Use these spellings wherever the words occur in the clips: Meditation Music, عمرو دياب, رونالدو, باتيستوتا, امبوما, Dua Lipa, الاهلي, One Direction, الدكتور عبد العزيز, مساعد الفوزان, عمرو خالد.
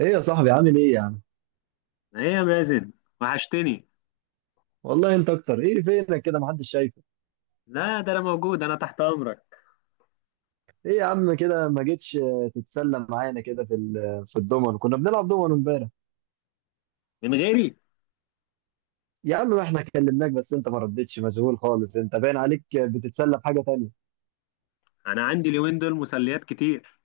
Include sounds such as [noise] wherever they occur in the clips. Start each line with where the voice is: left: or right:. right: ايه يا صاحبي، عامل ايه يا عم؟
left: ايه يا مازن؟ وحشتني.
right: والله انت اكتر، ايه فينك كده؟ محدش شايفك.
left: لا، ده انا موجود، انا تحت امرك.
right: ايه يا عم كده ما جيتش، تتسلى معانا كده في الضمن، كنا بنلعب ضمن امبارح.
left: من غيري؟
right: يا عم، ما احنا كلمناك بس انت ما ردتش، مشغول خالص انت، باين عليك بتتسلى بحاجه تانية.
left: انا عندي اليومين دول مسليات كتير.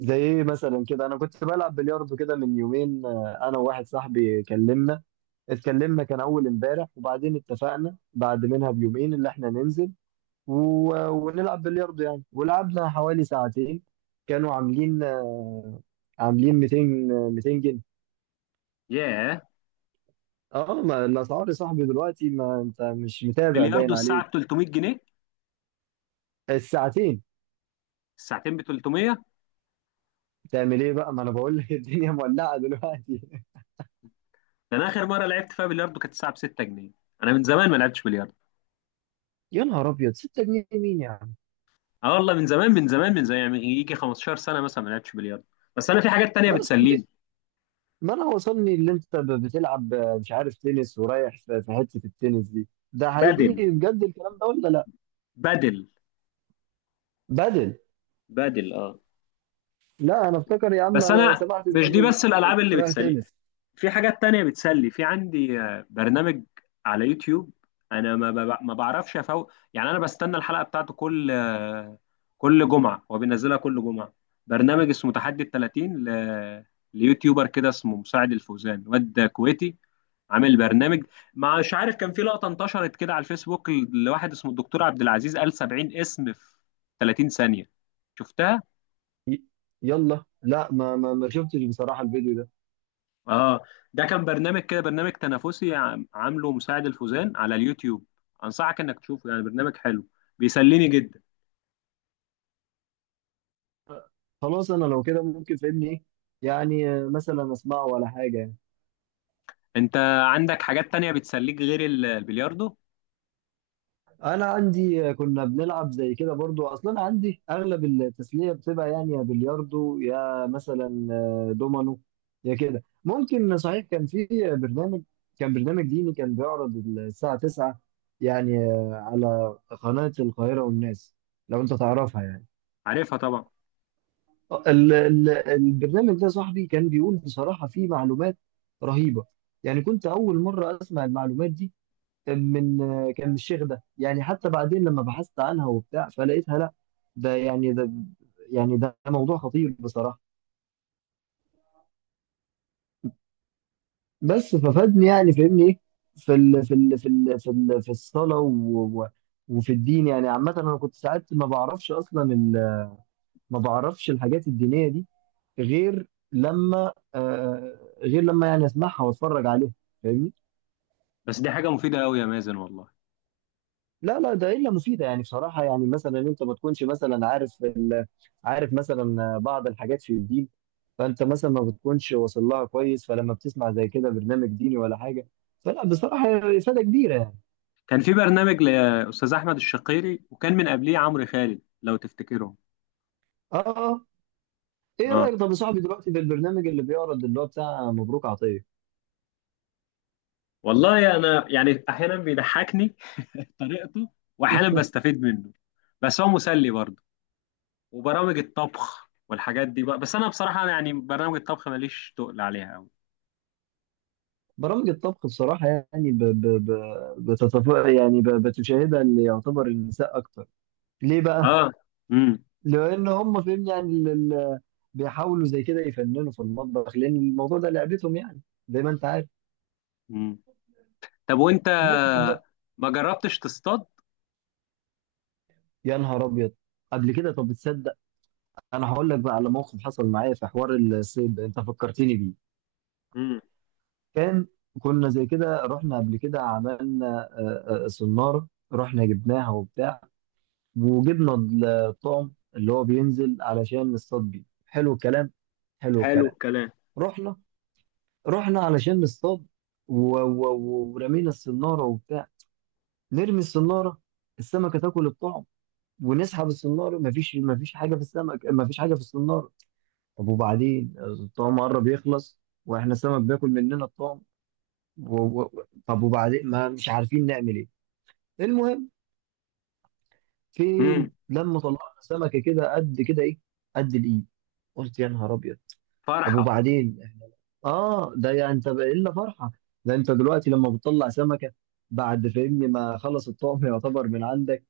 right: زي ايه مثلا؟ كده انا كنت بلعب بلياردو كده من يومين، انا وواحد صاحبي اتكلمنا. كان اول امبارح، وبعدين اتفقنا بعد منها بيومين اللي احنا ننزل و... ونلعب بلياردو يعني. ولعبنا حوالي ساعتين. كانوا عاملين 200 جنيه.
left: ياه،
right: اه، ما الاسعار يا صاحبي دلوقتي، ما انت مش متابع، باين
left: بلياردو
right: عليك.
left: الساعه ب 300 جنيه؟
right: الساعتين.
left: الساعتين ب 300.
right: تعمل ايه بقى؟ ما انا بقول لك [laughs] الدنيا مولعه دلوقتي.
left: ده انا اخر مره لعبت فيها بلياردو كانت الساعه ب 6 جنيه. انا من زمان ما لعبتش بلياردو.
right: [laughs] يا نهار ابيض، 6 جنيه مين يا عم؟
left: اه والله، من زمان من زمان من زمان، يعني يجي 15 سنه مثلا ما لعبتش بلياردو. بس انا في حاجات تانية
right: ما انا صاحبي.
left: بتسليني.
right: ما انا وصلني اللي انت بتلعب، مش عارف تنس، ورايح في حته التنس دي، ده
left: بدل
right: حقيقي بجد الكلام ده ولا لا؟
left: بدل
right: بدل.
left: بدل، اه.
right: لا، انا افتكر يا عم،
left: بس
right: انا
left: انا
right: سمعت زي
left: مش دي
right: اللي
left: بس الالعاب
right: كنت
left: اللي
right: رايح
left: بتسليني،
right: تنس.
left: في حاجات تانية بتسلي، في عندي برنامج على يوتيوب. انا ما بعرفش افوق، يعني انا بستنى الحلقة بتاعته كل كل جمعة، هو بينزلها كل جمعة. برنامج اسمه تحدي ال 30 ليوتيوبر كده اسمه مساعد الفوزان، واد كويتي عامل برنامج. مش عارف كان في لقطة انتشرت كده على الفيسبوك لواحد اسمه الدكتور عبد العزيز، قال 70 اسم في 30 ثانية، شفتها؟
right: ي- يلا لا، ما شفتش بصراحه الفيديو ده.
left: اه، ده كان برنامج كده، برنامج تنافسي عامله مساعد الفوزان على اليوتيوب. انصحك انك تشوفه، يعني برنامج حلو، بيسليني جدا.
right: خلاص، انا لو كده ممكن، فاهمني ايه يعني، مثلا اسمعه ولا حاجه يعني.
left: انت عندك حاجات تانية بتسليك غير البلياردو؟
right: انا عندي، كنا بنلعب زي كده برضو، اصلا عندي اغلب التسليه بتبقى يعني يا بلياردو، يا مثلا دومينو، يا كده. ممكن صحيح كان في برنامج برنامج ديني كان بيعرض الساعه 9 يعني، على قناه القاهره والناس، لو انت تعرفها يعني.
left: عارفها طبعا.
right: البرنامج ده يا صاحبي كان بيقول بصراحة فيه معلومات رهيبة. يعني كنت أول مرة أسمع المعلومات دي، من من الشيخ ده يعني. حتى بعدين لما بحثت عنها وبتاع فلقيتها لا، ده يعني ده ده موضوع خطير بصراحة. بس ففادني يعني، فاهمني إيه، في الصلاة و و وفي الدين يعني عامة. أنا كنت ساعات ما بعرفش أصلا، ال- ما بعرفش الحاجات الدينية دي غير لما، يعني اسمعها واتفرج عليها، فاهمني.
left: بس دي حاجة مفيدة قوي يا مازن، والله.
right: لا، لا، ده الا مفيده يعني بصراحه. يعني مثلا انت ما تكونش مثلا عارف، مثلا بعض الحاجات في الدين. فانت مثلا ما بتكونش واصل لها كويس، فلما بتسمع زي كده برنامج ديني ولا حاجه، فلا بصراحه هي افاده كبيره يعني.
left: كان في برنامج لأستاذ أحمد الشقيري، وكان من قبليه عمرو خالد، لو تفتكرهم.
right: اه، اه، ايه
left: اه
right: رايك طب يا صاحبي دلوقتي بالبرنامج اللي بيعرض، اللي هو بتاع مبروك عطيه؟
left: والله، انا يعني احيانا بيضحكني [laughs] طريقته، واحيانا بستفيد منه، بس هو مسلي برضه. وبرامج الطبخ والحاجات دي بقى، بس انا بصراحه انا يعني برامج الطبخ ماليش تقل عليها قوي.
right: برامج الطبخ بصراحه يعني، ب... ب... ب... بتتف... يعني ب... بتشاهدها اللي يعتبر النساء اكتر، ليه بقى؟
left: اه. امم.
right: لان هم فاهمني يعني، بيحاولوا زي كده يفننوا في المطبخ، لان الموضوع ده لعبتهم يعني، زي ما انت عارف.
left: امم. طب وانت،
right: بس طب.
left: ما جربتش تصطاد؟
right: يا نهار ابيض، قبل كده؟ طب تصدق، انا هقول لك بقى على موقف حصل معايا في حوار الصيد ده، انت فكرتني بيه.
left: امم.
right: كان كنا زي كده رحنا قبل كده، عملنا صنارة، رحنا جبناها وبتاع، وجبنا الطعم اللي هو بينزل علشان نصطاد بيه. حلو الكلام، حلو
left: حلو
right: الكلام.
left: الكلام.
right: رحنا رحنا علشان نصطاد، و... ورمينا الصنارة وبتاع. نرمي الصنارة، السمكة تاكل الطعم، ونسحب الصنارة مفيش حاجة في السمك، مفيش حاجة في الصنارة. طب وبعدين الطعم قرب يخلص، واحنا السمك بياكل مننا الطعم، طب وبعدين، ما مش عارفين نعمل ايه. المهم،
left: امم.
right: فين لما طلعنا سمكة كده، قد كده، ايه، قد الايد. قلت يا نهار ابيض. طب
left: فرحه.
right: وبعدين، اه ده يعني انت بقى الا فرحه؟ ده انت دلوقتي لما بتطلع سمكه بعد فهمني ما خلص الطعم يعتبر من عندك،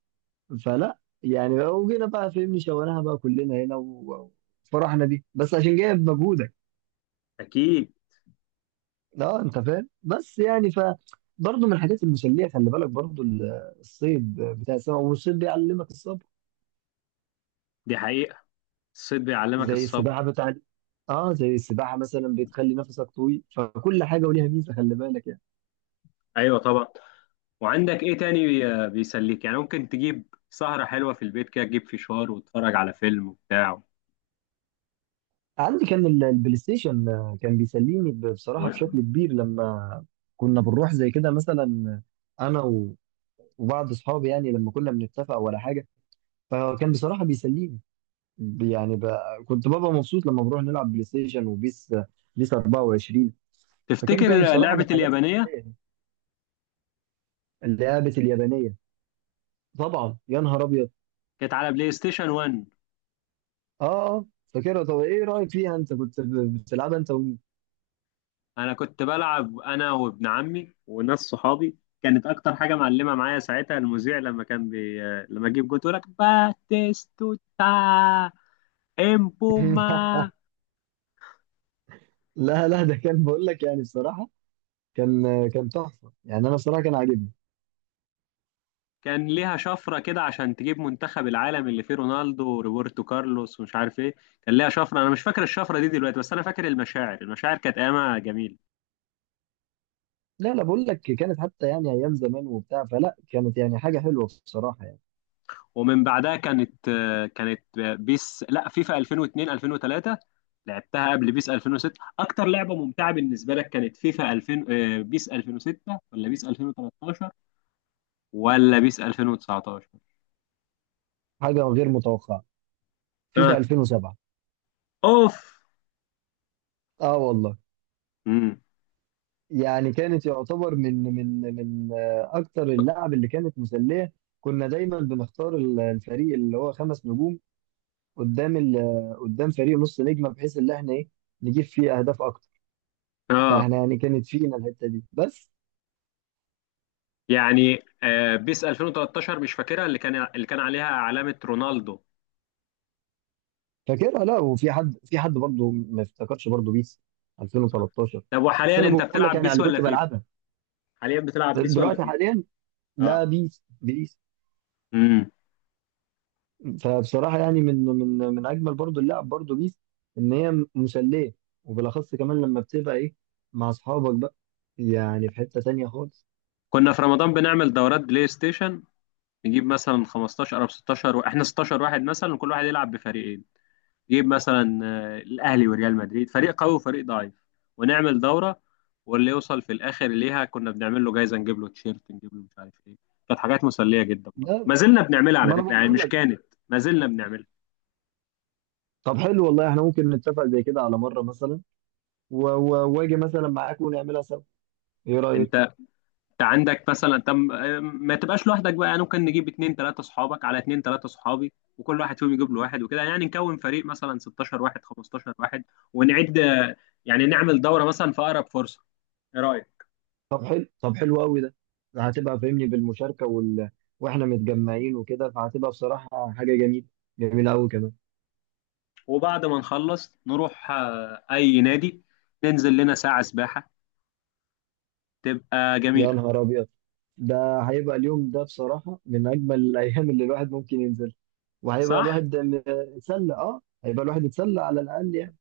right: فلا يعني وجينا بقى فهمني شويناها بقى كلنا هنا، وفرحنا دي بس عشان جايب مجهودك.
left: اكيد.
right: اه انت فاهم، بس يعني برضه من الحاجات المسليه، خلي بالك برضه الصيد بتاع السمك، والصيد بيعلمك الصبر.
left: دي حقيقه، الصيد بيعلمك
right: زي السباحه
left: الصبر.
right: بتاع، اه زي السباحه مثلا بتخلي نفسك طويل، فكل حاجه وليها ميزه، خلي بالك يعني.
left: ايوه طبعا. وعندك ايه تاني بيسليك؟ يعني ممكن تجيب سهره حلوه في البيت كده، تجيب فشار وتتفرج على فيلم وبتاع
right: عندي كان البلاي ستيشن، كان بيسليني
left: و...
right: بصراحة بشكل كبير لما كنا بنروح زي كده مثلا، أنا وبعض أصحابي يعني لما كنا بنتفق ولا حاجة، فكان بصراحة بيسليني، ب- يعني ب... كنت ببقى مبسوط لما بروح نلعب بلاي ستيشن وبيس، بيس 24.
left: تفتكر
right: فكانت يعني بصراحة من
left: لعبه
right: الحاجات
left: اليابانيه
right: الأساسية، يعني اللعبة اليابانية طبعا، يا نهار أبيض.
left: كانت على بلاي ستيشن 1؟
right: آه آه، فاكرها. طب إيه رأيك فيها، أنت كنت بتلعبها أنت
left: انا كنت بلعب انا وابن عمي وناس صحابي. كانت اكتر حاجه معلمه معايا ساعتها المذيع لما كان لما اجيب جول يقول لك باتيستوتا، امبوما.
right: [laughs] لا، لا، ده كان بقول لك يعني بصراحة، كان كان تحفه يعني، انا بصراحه كان عاجبني.
left: كان ليها شفره كده عشان تجيب منتخب العالم اللي فيه رونالدو وروبرتو كارلوس ومش عارف ايه. كان ليها شفره، انا مش فاكر الشفره دي دلوقتي، بس انا فاكر المشاعر، المشاعر كانت ايامها جميله.
right: لا، لا، بقول لك كانت حتى يعني ايام زمان وبتاع، فلا كانت يعني حاجه حلوه بصراحه يعني.
left: ومن بعدها كانت بيس، لا فيفا 2002، 2003. لعبتها قبل بيس 2006. اكتر لعبه ممتعه بالنسبه لك كانت فيفا 2000، بيس 2006، ولا بيس 2013، ولا بيس 2019؟
right: حاجه غير متوقعه. فيفا
left: ها.
right: 2007.
left: اوف.
right: اه والله،
left: امم.
right: يعني كانت يعتبر من اكتر اللعب اللي كانت مسليه. كنا دايما بنختار الفريق اللي هو خمس نجوم قدام قدام فريق نص نجمه، بحيث ان احنا ايه، نجيب فيه اهداف اكتر.
left: اه.
right: فاحنا يعني كانت فينا الحته دي بس.
left: يعني بيس 2013 مش فاكرها، اللي كان عليها علامه رونالدو.
right: فاكرها؟ لا، وفي حد برضه ما افتكرش برضه بيس
left: آه.
right: 2013.
left: طب وحاليا
right: بس انا
left: انت
right: بقول لك
left: بتلعب
right: يعني على
left: بيس
right: اللي
left: ولا
right: كنت
left: فيفا؟
right: بلعبها.
left: حاليا بتلعب بيس ولا
right: دلوقتي
left: فيفا؟
right: حاليا؟ لا،
left: اه.
right: بيس، بيس.
left: امم.
right: فبصراحه يعني من اجمل برضه اللعب برضه بيس، ان هي مسليه، وبالاخص كمان لما بتبقى ايه، مع اصحابك بقى، يعني في حته تانيه خالص.
left: كنا في رمضان بنعمل دورات بلاي ستيشن. نجيب مثلا 15 او 16 احنا 16 واحد مثلا، وكل واحد يلعب بفريقين. نجيب مثلا الاهلي وريال مدريد، فريق قوي وفريق ضعيف، ونعمل دوره. واللي يوصل في الاخر ليها كنا بنعمل له جايزه، نجيب له تيشيرت، نجيب له مش عارف ايه. كانت حاجات مسليه جدا، برضه
right: لا،
left: ما زلنا بنعملها
right: ما
left: على
right: انا
left: فكره، يعني
right: بقول
left: مش
right: لك.
left: كانت، ما زلنا بنعملها.
right: طب حلو والله، احنا ممكن نتفق زي كده على مره مثلا، واجي مثلا معاك ونعملها سوا، ايه رايك؟
left: انت عندك مثلا، طب ما تبقاش لوحدك بقى، يعني ممكن نجيب اتنين تلاتة صحابك على اتنين تلاتة صحابي، وكل واحد فيهم يجيب له واحد وكده، يعني نكون فريق مثلا 16 واحد، 15 واحد، ونعد، يعني نعمل دورة مثلا في أقرب فرصة. ايه رأيك؟
right: طب حلو، طب حلو قوي ده. هتبقى فاهمني بالمشاركه، واحنا متجمعين وكده، فهتبقى بصراحه حاجه جميله، جميله قوي كمان.
left: وبعد ما نخلص نروح أي نادي، ننزل لنا ساعة سباحة، تبقى
right: يا
left: جميلة.
right: نهار ابيض، ده هيبقى اليوم ده بصراحه من اجمل الايام اللي الواحد ممكن ينزل. وهيبقى
left: صح.
right: الواحد م- اتسلى اه هيبقى الواحد اتسلى على الاقل يعني.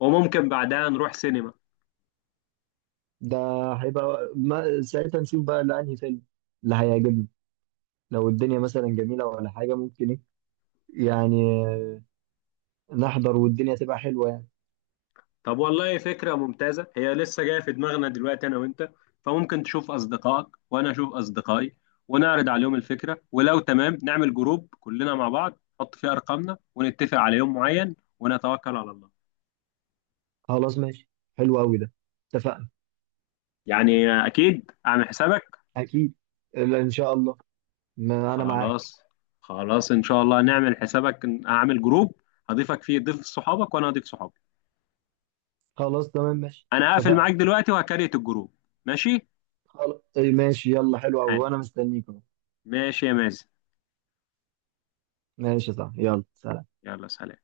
left: وممكن بعدها نروح سينما.
right: ده هيبقى ما... ساعتها نشوف بقى اللي انهي فيلم اللي هيعجبنا، لو الدنيا مثلا جميله ولا حاجه، ممكن ايه يعني، نحضر والدنيا تبقى حلوه يعني.
left: طب والله فكرة ممتازة، هي لسه جاية في دماغنا دلوقتي أنا وأنت. فممكن تشوف أصدقائك وأنا أشوف أصدقائي، ونعرض عليهم الفكرة، ولو تمام نعمل جروب كلنا مع بعض، نحط فيه أرقامنا، ونتفق على يوم معين، ونتوكل على الله.
right: خلاص ماشي، حلو قوي ده، اتفقنا.
left: يعني أكيد أعمل حسابك.
right: اكيد، لا ان شاء الله، ما انا معاك.
left: خلاص، خلاص إن شاء الله نعمل حسابك، أعمل جروب هضيفك فيه، ضيف صحابك وأنا هضيف صحابي.
right: خلاص، تمام ماشي،
left: أنا هقفل
right: اتفقنا.
left: معاك دلوقتي وهكريت الجروب. ماشي.
right: خلاص إيه، ماشي، يلا حلو قوي
left: حال،
right: وانا مستنيك اهو.
left: ماشي يا مازن.
right: ماشي صح، يلا سلام.
left: يلا سلام.